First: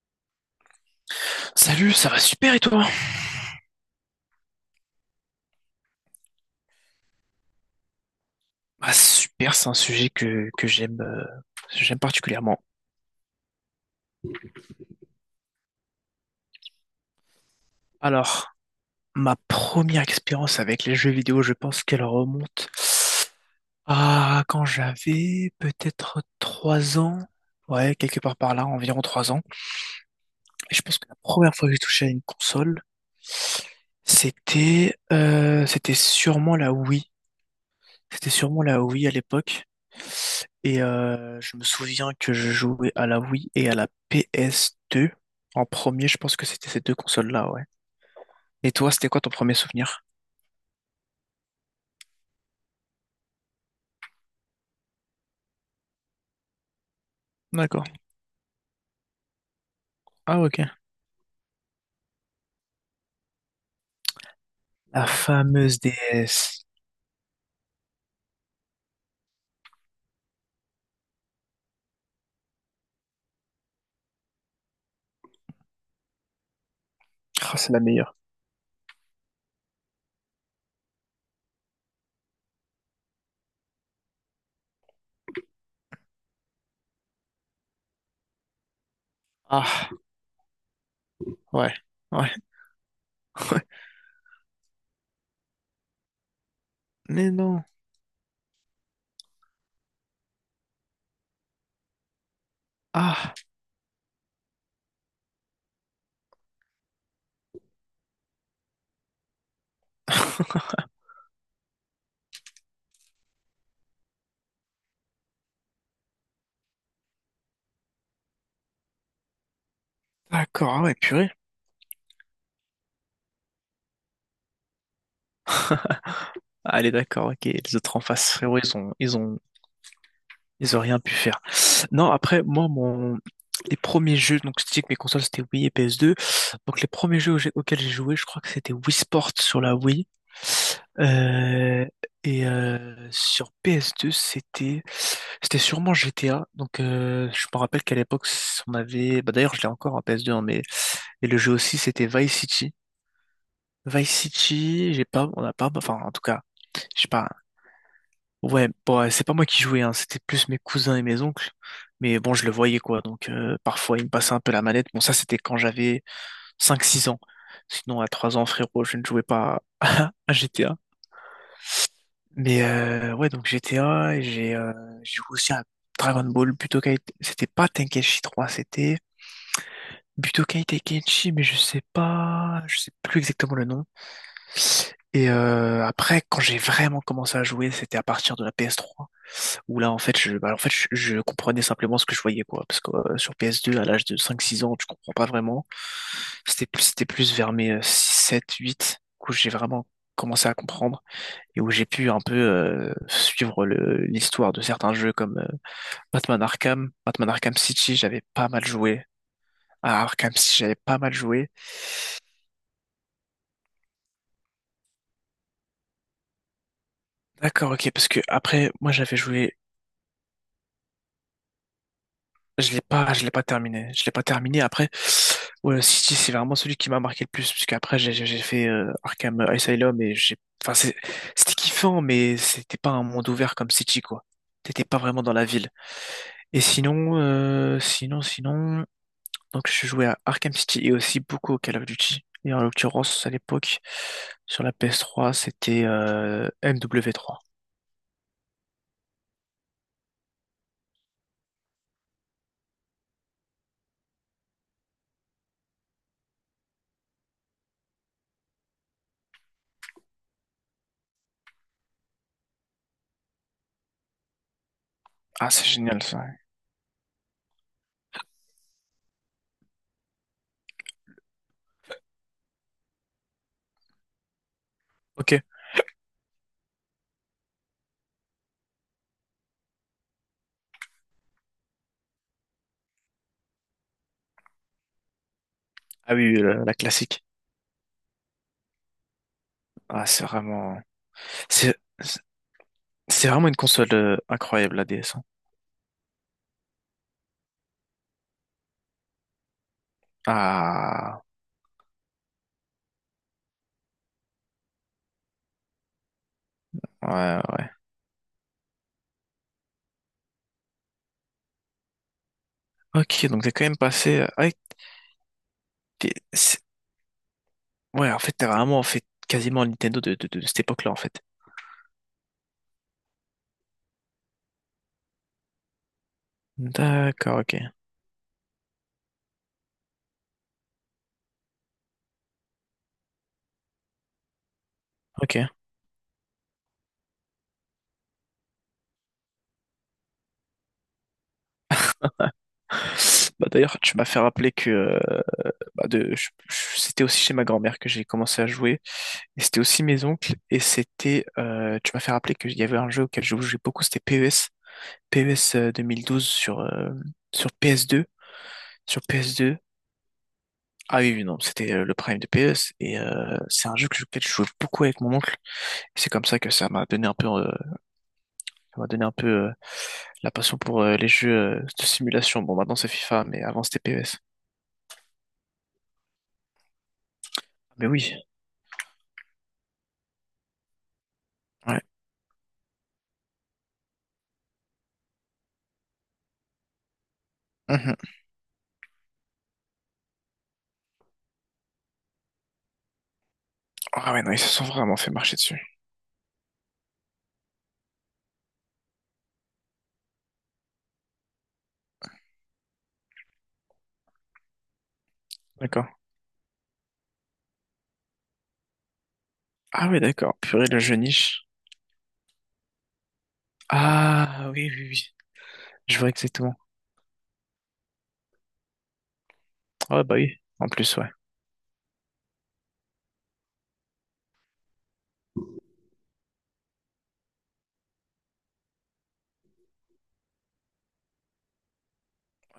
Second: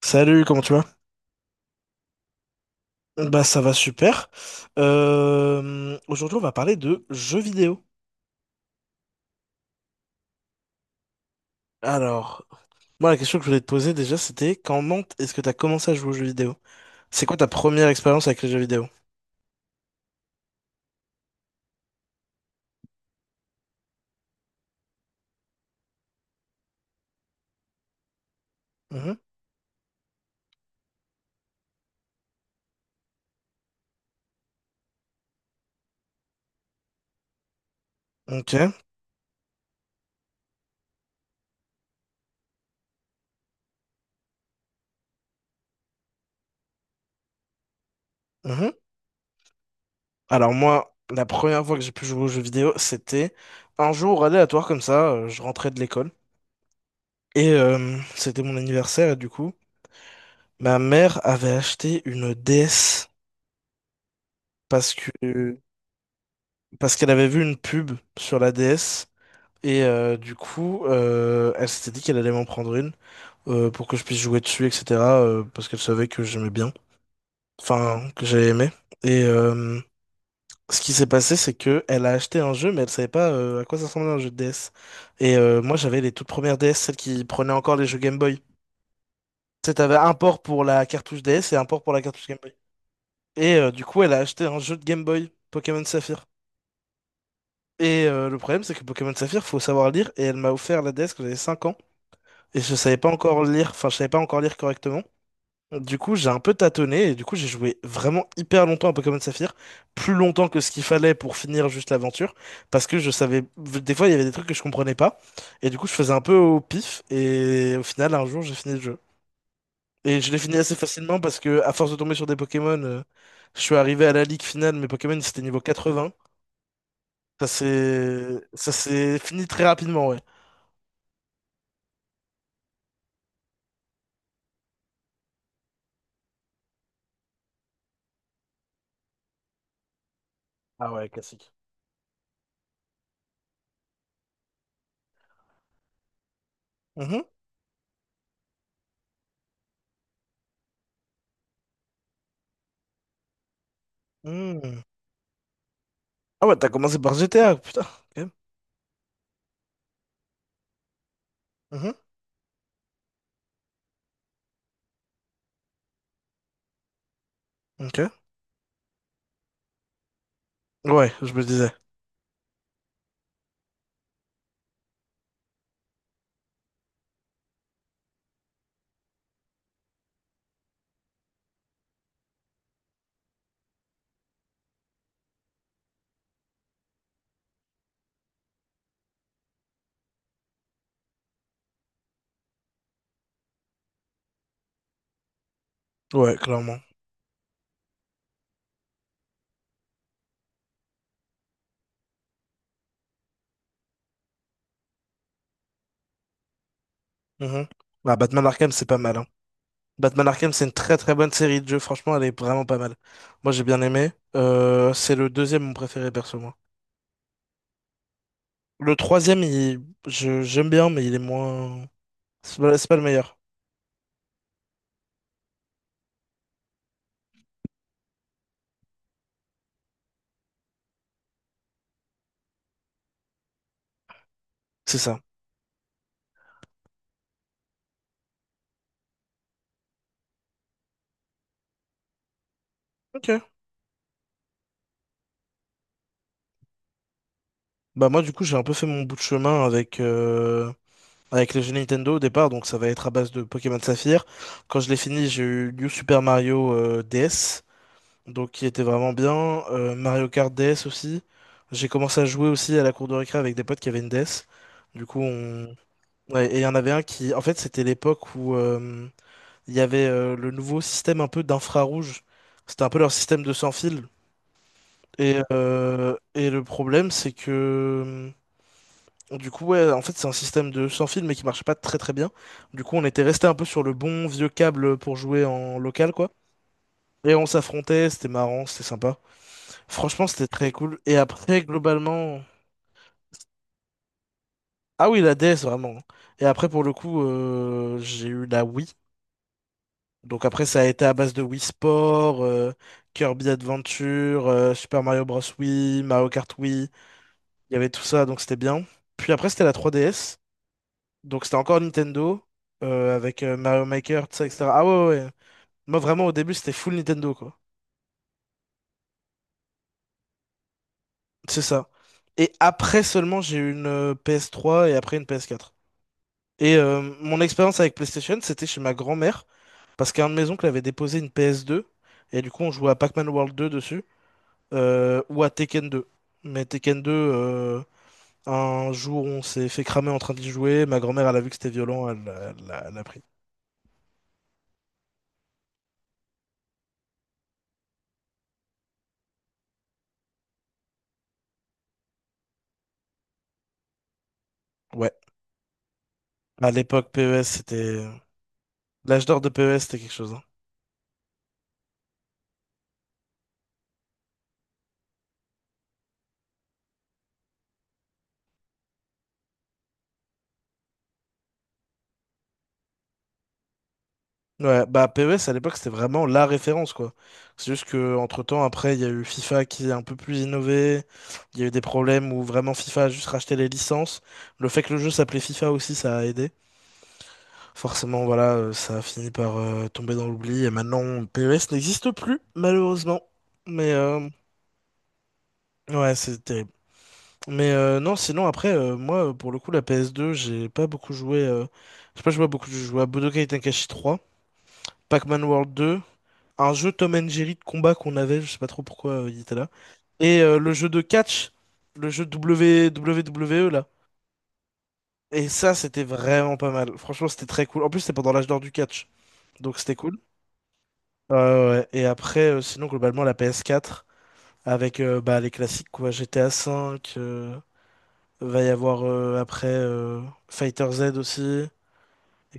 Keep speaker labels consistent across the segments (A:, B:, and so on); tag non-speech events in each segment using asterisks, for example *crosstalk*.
A: Salut, comment tu vas?
B: Salut, ça va super et toi?
A: Bah ça va super. Aujourd'hui on va parler de jeux vidéo.
B: Ah, super, c'est un sujet que j'aime
A: Alors,
B: particulièrement.
A: moi la question que je voulais te poser déjà c'était comment est-ce que t'as commencé à jouer aux jeux vidéo? C'est quoi ta première expérience avec les
B: Alors,
A: jeux vidéo?
B: ma première expérience avec les jeux vidéo, je pense qu'elle remonte à quand j'avais peut-être 3 ans. Ouais, quelque part par là, environ
A: Mhm.
B: 3 ans. Et je pense que la première fois que j'ai touché à une console, c'était sûrement la Wii. C'était sûrement
A: Ok.
B: la Wii à l'époque. Et je me souviens que je jouais à la Wii et à la PS2. En premier, je pense que c'était ces deux consoles-là, ouais.
A: Mhm.
B: Et toi, c'était quoi ton premier souvenir?
A: Alors moi, la première fois que j'ai pu jouer aux jeux vidéo, c'était un jour aléatoire comme ça, je rentrais de l'école.
B: D'accord.
A: C'était mon anniversaire et du coup,
B: Ah, ok.
A: ma mère avait acheté une DS parce
B: La
A: que
B: fameuse DS.
A: parce qu'elle avait vu une pub sur la DS. Elle s'était dit qu'elle allait m'en prendre une pour que je puisse jouer dessus, etc. Parce qu'elle savait que j'aimais bien,
B: Ah, c'est la
A: enfin
B: meilleure.
A: que j'avais aimé. Et euh, ce qui s'est passé, c'est que elle a acheté un jeu, mais elle savait pas à quoi ça ressemblait un jeu de DS. Moi, j'avais les toutes premières DS, celles qui prenaient encore les jeux Game Boy. Tu sais,
B: Ah,
A: t'avais un port pour la cartouche DS et un
B: ouais.
A: port pour la cartouche
B: Ouais.
A: Game Boy.
B: *laughs* ouais.
A: Du coup, elle a acheté un jeu de Game Boy, Pokémon Saphir.
B: Mais non.
A: Le problème, c'est que Pokémon Saphir, faut savoir lire, et elle m'a offert la DS quand j'avais 5 ans. Et je savais pas
B: Ah,
A: encore lire, enfin, je savais pas encore lire correctement. Du coup, j'ai un peu tâtonné et du coup, j'ai joué vraiment hyper longtemps à Pokémon Saphir, plus longtemps que ce qu'il fallait pour finir juste l'aventure, parce que je savais, des fois, il y avait des trucs que je comprenais pas, et du coup, je faisais un peu au pif, et au final, un jour, j'ai fini le jeu. Et je l'ai fini assez
B: d'accord. Ah ouais,
A: facilement
B: purée.
A: parce que, à force de tomber sur des Pokémon, je suis arrivé à la ligue finale, mes Pokémon, c'était niveau 80.
B: Allez, d'accord, ok. Les autres en face, frérot,
A: Ça s'est fini très rapidement, ouais.
B: ils ont rien pu faire. Non, après, moi, les premiers jeux, donc je te dis que mes consoles c'était Wii et PS2. Donc les premiers jeux auxquels j'ai joué, je crois que c'était Wii Sport sur la Wii.
A: Ah ouais, classique.
B: Euh, et sur PS2, c'était sûrement GTA. Donc
A: Mhm.
B: je me rappelle qu'à l'époque, on avait. Bah, d'ailleurs, je l'ai encore en PS2, hein, mais et le jeu aussi, c'était Vice City. Vice
A: Mhm.
B: City, j'ai pas, on n'a pas, enfin en tout cas,
A: Ah ouais, t'as commencé
B: j'ai
A: par
B: pas.
A: GTA, putain. Ok.
B: Ouais, bon, ouais, c'est pas moi qui jouais, hein, c'était plus mes cousins et mes oncles.
A: Mhm.
B: Mais bon, je le voyais quoi, donc parfois ils me passaient un peu la manette. Bon, ça c'était quand j'avais cinq six ans. Sinon, à
A: Ok.
B: 3 ans, frérot, je ne jouais pas *laughs* à GTA.
A: Ouais, je me disais.
B: Mais ouais, donc GTA, et j'ai joué aussi à Dragon Ball, Budokai. C'était pas Tenkaichi 3, c'était Budokai Tenkaichi, mais je sais pas, je sais plus exactement le nom. Et après, quand j'ai vraiment commencé à jouer, c'était à partir de la PS3, où là, en fait, bah, en fait, je comprenais simplement ce que je voyais, quoi. Parce que sur PS2, à l'âge de cinq six ans, tu comprends pas vraiment.
A: Ouais,
B: C'était
A: clairement.
B: plus, c'était plus vers mes sept huit où j'ai vraiment commencé à comprendre et où j'ai pu un peu suivre l'histoire de certains jeux comme Batman Arkham, Batman Arkham
A: Mhm.
B: City,
A: Ah,
B: j'avais
A: Batman
B: pas mal
A: Arkham, c'est pas
B: joué.
A: mal, hein.
B: À
A: Batman
B: Arkham
A: Arkham,
B: City,
A: c'est une
B: j'avais
A: très
B: pas
A: très
B: mal
A: bonne
B: joué.
A: série de jeux. Franchement, elle est vraiment pas mal. Moi, j'ai bien aimé. C'est le deuxième mon préféré, perso, moi.
B: D'accord, ok, parce que après, moi
A: Le
B: j'avais
A: troisième,
B: joué.
A: j'aime bien, mais il est moins.
B: Je l'ai
A: C'est pas le
B: pas, je l'ai
A: meilleur.
B: pas terminé. Je l'ai pas terminé. Après, ouais, City, c'est vraiment celui qui m'a marqué le plus, parce qu'après, j'ai fait Arkham Asylum et enfin, c'était kiffant, mais c'était pas un monde ouvert comme City, quoi. T'étais
A: C'est
B: pas
A: ça.
B: vraiment dans la ville. Et sinon, donc je jouais à Arkham City et aussi beaucoup au Call of Duty. Et en l'occurrence, à
A: Ok.
B: l'époque, sur la PS3 c'était MW3.
A: Bah moi, du coup, j'ai un peu fait mon bout de chemin avec les jeux Nintendo au départ, donc ça va être à base de Pokémon Saphir. Quand je l'ai fini, j'ai eu New Super Mario DS, donc qui était vraiment bien. Mario Kart DS aussi. J'ai commencé à jouer aussi à la cour de récré avec des potes qui avaient une DS. Du coup,
B: Ah, c'est
A: on...
B: génial ça.
A: ouais, et il y en avait un qui, en fait, c'était l'époque où il y avait le nouveau système un peu d'infrarouge. C'était un peu leur système de sans fil.
B: Ok.
A: Et le problème, c'est que du coup, ouais, en fait, c'est un système de sans fil, mais qui marchait pas très très bien. Du coup, on était resté un peu sur le bon vieux câble pour jouer en local,
B: Ah oui,
A: quoi.
B: oui, la classique.
A: Et on s'affrontait, c'était marrant, c'était sympa.
B: Ah, c'est
A: Franchement, c'était très
B: vraiment.
A: cool. Et après,
B: C'est
A: globalement.
B: C'est vraiment une console incroyable, la
A: Ah
B: DS,
A: oui,
B: hein.
A: la DS, vraiment. Et après, pour le coup, j'ai eu la Wii. Donc après, ça a été à
B: Ah,
A: base de Wii Sport, Kirby Adventure, Super Mario Bros. Wii, Mario Kart Wii.
B: ouais, ouais.
A: Il y avait tout ça, donc c'était bien. Puis après, c'était la 3DS. Donc c'était encore Nintendo,
B: Ok,
A: avec
B: donc t'es quand même
A: Mario
B: passé...
A: Maker, tout ça, etc. Ah ouais, ouais, ouais. Moi,
B: t'es-
A: vraiment, au début,
B: c'est-
A: c'était full Nintendo, quoi.
B: Ouais, en fait, t'as vraiment fait quasiment le Nintendo de cette époque-là, en fait.
A: C'est ça. Et après seulement, j'ai eu une PS3 et après une PS4.
B: D'accord,
A: Mon
B: ok,
A: expérience avec PlayStation, c'était chez ma grand-mère, parce qu'un de mes oncles avait déposé une PS2, et du coup on jouait à Pac-Man World 2 dessus,
B: ok.
A: ou à Tekken 2. Mais Tekken 2, un jour on s'est fait cramer en train d'y jouer, ma grand-mère elle a vu que c'était violent, elle a pris.
B: Bah d'ailleurs, tu m'as fait rappeler que bah, c'était aussi chez ma grand-mère que j'ai commencé à jouer, et c'était aussi mes oncles, et tu m'as fait rappeler qu'il y avait un jeu auquel je jouais beaucoup, c'était PES.
A: Ouais,
B: PES 2012 sur,
A: à
B: euh,
A: l'époque PES
B: sur PS2,
A: c'était...
B: sur
A: L'âge d'or de
B: PS2.
A: PES c'était quelque chose, hein.
B: Ah oui, oui, non, c'était le Prime de PS et c'est un jeu que, auquel je jouais beaucoup avec mon oncle. Et c'est comme ça que ça m'a donné un peu, ça m'a donné un peu euh, la passion pour les jeux de simulation. Bon, maintenant c'est FIFA, mais avant c'était PS.
A: Ouais, bah PES à l'époque c'était vraiment la référence quoi. C'est juste
B: Mais
A: que
B: oui,
A: entre-temps après il y a eu FIFA qui est un peu plus innové, il y a eu des
B: ouais.
A: problèmes où vraiment FIFA a juste racheté les licences. Le fait que le jeu s'appelait FIFA aussi ça a aidé.
B: Mhm.
A: Forcément voilà, ça a fini par tomber dans l'oubli et maintenant PES n'existe plus malheureusement. Mais
B: Ah ouais,
A: euh,
B: non, ils se sont vraiment fait marcher dessus.
A: ouais, c'est terrible. Mais non, sinon après moi pour le coup la PS2, j'ai pas beaucoup joué j'ai pas joué à beaucoup de jeux, j'ai joué à Budokai Tenkaichi 3, Pac-Man World
B: D'accord.
A: 2, un jeu Tom and Jerry de combat qu'on avait, je sais pas trop pourquoi il était là.
B: Ah oui, d'accord. Purée,
A: Le
B: le
A: jeu
B: jeu
A: de
B: niche.
A: catch, le jeu W W E là.
B: Ah oui, oui, oui.
A: Et ça,
B: Je
A: c'était
B: vois exactement.
A: vraiment pas mal. Franchement, c'était très cool. En plus, c'était pendant l'âge d'or du catch, donc c'était
B: Ouais, bah
A: cool.
B: oui. En plus, ouais.
A: Ouais. Et après, sinon, globalement, la PS4, avec bah, les classiques, quoi. GTA V, va y avoir après Fighter Z aussi,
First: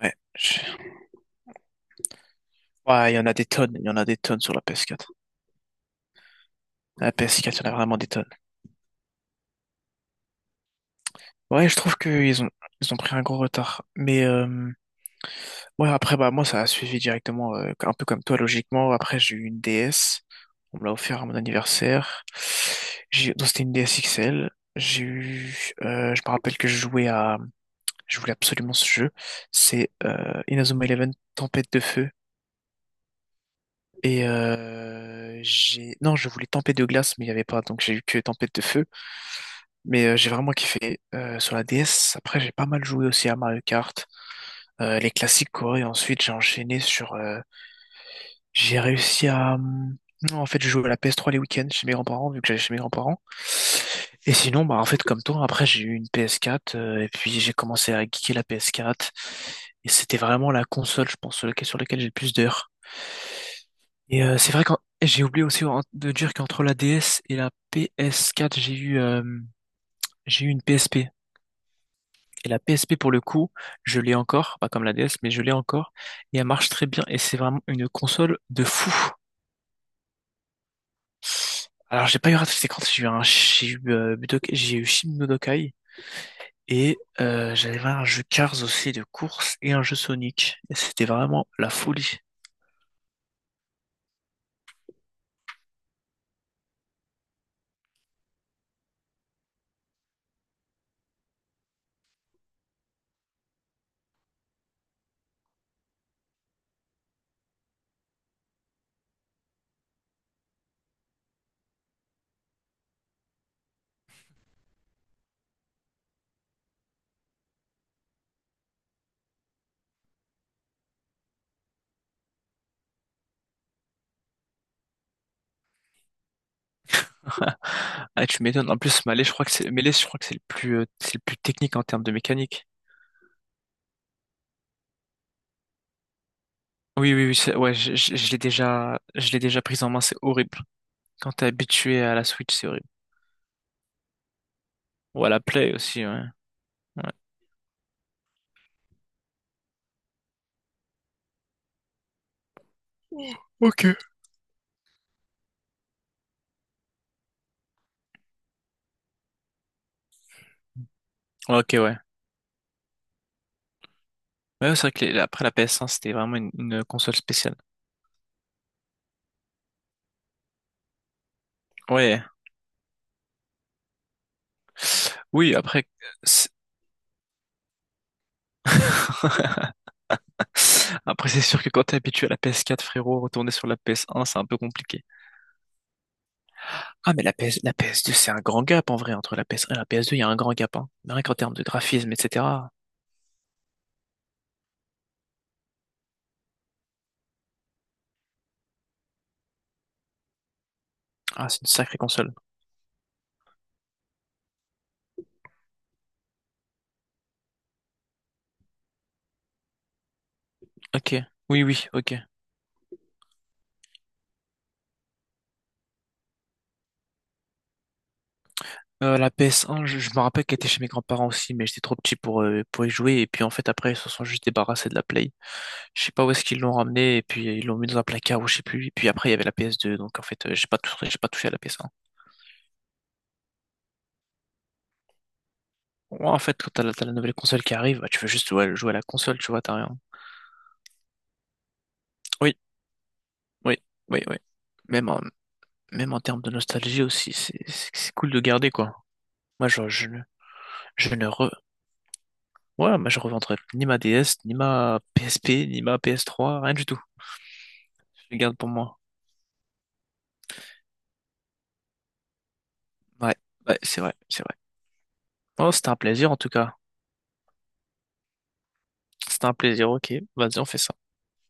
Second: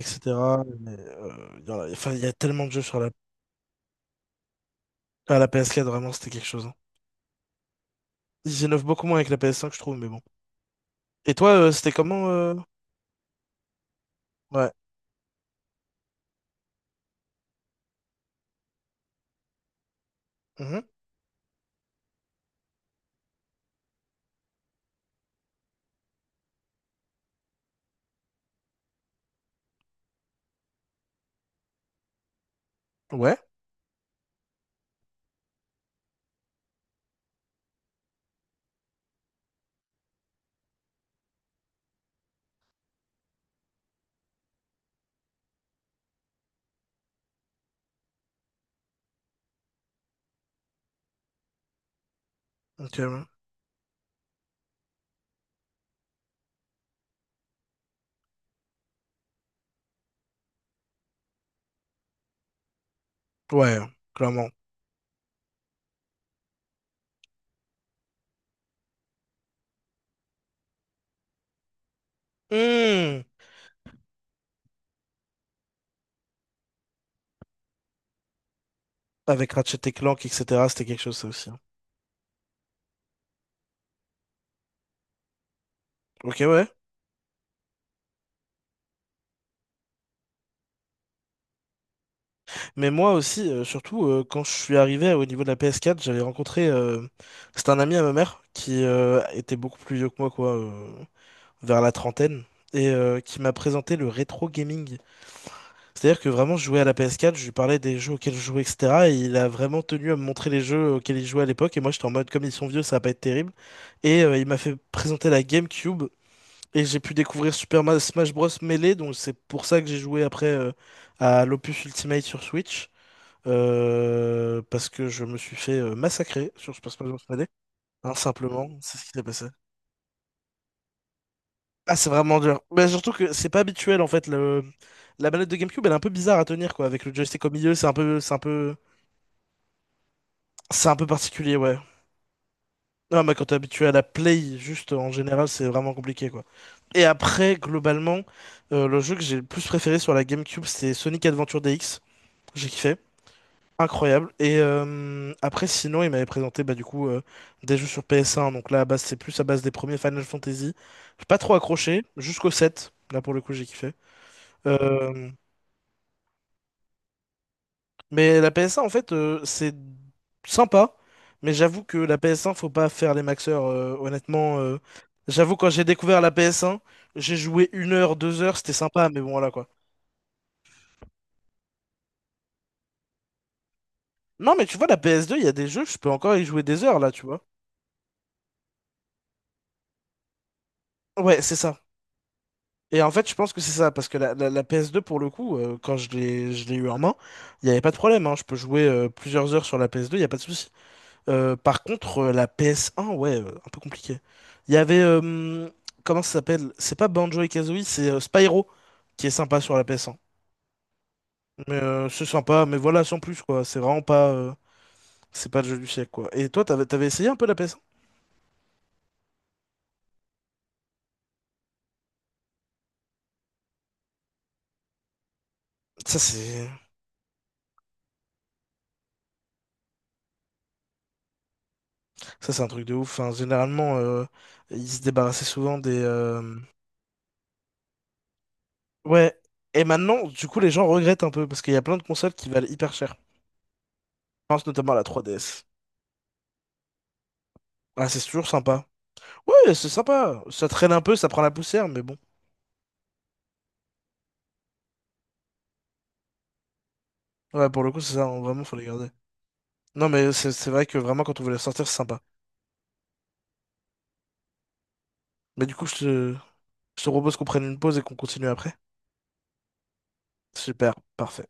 B: Ouais.
A: Mais, enfin, il y a tellement de jeux sur la,
B: Ouais, il y en a des tonnes. Il y en a des tonnes sur la PS4.
A: à la PS4, vraiment, c'était quelque chose, hein.
B: La PS4, il y en a vraiment des tonnes.
A: Ils innovent beaucoup moins avec la PS5, je trouve, mais bon. Et toi,
B: Ouais, je
A: c'était
B: trouve
A: comment
B: qu'ils ont, ils ont pris un gros retard. Mais
A: Ouais.
B: ouais, après, bah, moi, ça a suivi directement, un peu comme toi, logiquement. Après, j'ai eu une DS. On
A: Mhm.
B: me l'a offert à mon anniversaire. J'ai, donc, c'était une DS XL. J'ai eu, je me rappelle que je jouais à, je voulais absolument ce jeu. C'est Inazuma Eleven Tempête de Feu.
A: Ouais.
B: Et non, je voulais Tempête de Glace, mais il n'y avait pas, donc j'ai eu que Tempête de Feu. Mais j'ai vraiment kiffé sur la DS. Après, j'ai pas mal joué aussi à Mario Kart, les classiques quoi. Et ensuite, j'ai enchaîné sur. J'ai réussi à. Non, en fait, je joue à la PS3 les week-ends chez mes grands-parents, vu que j'allais chez mes
A: Ok.
B: grands-parents.
A: Ouais,
B: Et sinon, bah, en fait, comme toi, après, j'ai eu une PS4 et puis j'ai commencé à geeker la PS4. Et c'était vraiment la console, je pense, sur laquelle j'ai le plus d'heures.
A: ouais,
B: Et
A: clairement.
B: c'est vrai que j'ai oublié aussi de dire qu'entre la DS et la PS4 j'ai eu une PSP. Et la PSP, pour le
A: Hmm.
B: coup, je l'ai encore, pas comme la DS, mais je l'ai encore. Et elle marche très bien. Et c'est vraiment une console de fou.
A: Avec Ratchet et Clank, etc., c'était quelque chose, ça aussi, hein.
B: Alors, j'ai pas eu Ratchet Clank, j'ai eu un, j'ai eu, j'ai eu Shin no Dokai.
A: Ok, ouais.
B: Et j'avais un jeu Cars aussi de course et un jeu Sonic. Et c'était vraiment la folie.
A: Mais moi aussi, surtout, quand je suis arrivé au niveau de la PS4, j'avais rencontré. C'était un ami à ma mère qui était beaucoup plus vieux que moi, quoi, vers la trentaine, qui m'a présenté le rétro gaming. C'est-à-dire que vraiment, je jouais à la PS4, je lui parlais des jeux auxquels je jouais, etc. Et il a vraiment tenu à me montrer les jeux auxquels il jouait à l'époque. Et moi, j'étais en mode, comme ils sont vieux, ça va pas être terrible. Il m'a fait présenter la GameCube. Et j'ai pu découvrir Smash Bros. Melee. Donc, c'est pour ça que j'ai joué après à l'Opus Ultimate sur Switch, parce que je me suis fait massacrer sur Super Smash Bros. Melee.
B: *laughs*
A: Hein,
B: Ah, tu
A: simplement,
B: m'étonnes. En
A: c'est ce
B: plus,
A: qui s'est
B: Melee, je crois
A: passé.
B: que c'est Melee, je crois que c'est le plus technique en
A: Ah,
B: termes
A: c'est
B: de
A: vraiment dur.
B: mécanique.
A: Mais surtout que c'est pas habituel, en fait. Le... la manette de GameCube, elle est un peu bizarre à tenir, quoi. Avec le
B: Oui, oui, oui,
A: joystick au milieu,
B: ouais,
A: c'est un
B: je, je-
A: peu,
B: je
A: c'est un
B: l'ai
A: peu.
B: déjà, je l'ai déjà prise en main, c'est horrible.
A: C'est un peu
B: Quand t'es
A: particulier, ouais.
B: habitué à la Switch, c'est horrible.
A: Non, mais quand t'es habitué à la play, juste en
B: Ou à la
A: général, c'est
B: Play
A: vraiment
B: aussi, ouais.
A: compliqué, quoi. Et après, globalement, le jeu que j'ai le plus préféré sur la GameCube, c'était Sonic Adventure DX. J'ai kiffé.
B: Ok.
A: Incroyable. Après, sinon, il m'avait présenté bah, du coup des jeux sur PS1. Donc là, à base, c'est plus à base des premiers Final Fantasy. J'ai pas trop
B: Ok, ouais.
A: accroché, jusqu'au 7. Là, pour le coup, j'ai kiffé.
B: Ouais, c'est vrai que
A: Euh,
B: après la PS1, c'était vraiment une console spéciale.
A: Mais la PS1, en fait, c'est sympa. Mais j'avoue que la
B: Ouais.
A: PS1, faut pas faire les maxeurs, honnêtement. J'avoue,
B: Oui,
A: quand j'ai
B: après,
A: découvert la
B: c'est-
A: PS1, j'ai joué 1 heure, 2 heures, c'était sympa, mais bon, voilà quoi.
B: *laughs* après c'est sûr que quand t'es habitué à la PS4, frérot, retourner sur la PS1, c'est un
A: Non,
B: peu
A: mais tu vois, la
B: compliqué.
A: PS2, il y a des jeux, je peux encore y jouer des heures là,
B: Ah, mais
A: tu vois.
B: la PS2, c'est un grand gap en vrai entre la PS1 et la PS2, il y a un grand gap, hein. Rien qu'en
A: Ouais,
B: termes
A: c'est
B: de
A: ça.
B: graphisme, etc.
A: Et en fait, je pense que c'est ça, parce que la PS2, pour le coup, quand je l'ai eu en main, il n'y avait pas de problème, hein, je peux jouer plusieurs heures sur la PS2, il n'y a pas de souci.
B: Ah, c'est une
A: Par
B: sacrée
A: contre,
B: console.
A: la PS1, ouais, un peu compliqué. Il y avait, comment ça s'appelle? C'est pas Banjo-Kazooie, et Kazooie, c'est Spyro qui est sympa sur la PS1.
B: Ok. Oui,
A: Mais
B: oui, ok.
A: c'est sympa, mais voilà, sans plus quoi. C'est vraiment pas, c'est pas le jeu du siècle quoi. Et toi, t'avais essayé un peu la PS1?
B: La PS1, je me rappelle qu'elle était chez mes grands-parents aussi, mais j'étais trop petit pour y jouer. Et puis en fait, après, ils se sont juste débarrassés de la Play. Je sais
A: Ça
B: pas où est-ce qu'ils
A: c'est,
B: l'ont ramené et puis ils l'ont mis dans un placard ou je sais plus. Et puis après il y avait la PS2 donc en fait j'ai pas touché à la PS1.
A: ça c'est un truc de ouf. Enfin, généralement, ils se débarrassaient souvent des,
B: Ouais, en fait quand t'as la nouvelle console qui arrive, bah, tu veux juste ouais, jouer à la
A: ouais.
B: console, tu vois, t'as
A: Et
B: rien.
A: maintenant, du coup, les gens regrettent un peu parce qu'il y a plein de consoles qui
B: Oui,
A: valent hyper cher. Je
B: oui, oui, oui.
A: pense notamment à la
B: Même en,
A: 3DS.
B: même en termes de nostalgie aussi, c'est c'est-
A: Ah,
B: c'est
A: c'est
B: cool de
A: toujours
B: garder
A: sympa.
B: quoi. Moi
A: Ouais, c'est sympa. Ça traîne un
B: je
A: peu,
B: ne
A: ça prend
B: re...
A: la poussière, mais bon.
B: ouais, moi, je revendrai ni ma DS, ni ma PSP, ni ma PS3, rien du tout.
A: Ouais, pour le coup, c'est
B: Je
A: ça,
B: les garde
A: vraiment,
B: pour
A: faut les
B: moi.
A: garder. Non, mais c'est vrai que vraiment, quand on veut les sortir, c'est sympa.
B: Ouais, ouais, c'est vrai, c'est vrai.
A: Mais
B: Oh,
A: du coup,
B: c'était un plaisir en tout cas.
A: je te propose qu'on prenne une pause et qu'on continue après.
B: C'était un plaisir, ok. Vas-y, on fait
A: Super,
B: ça.
A: parfait.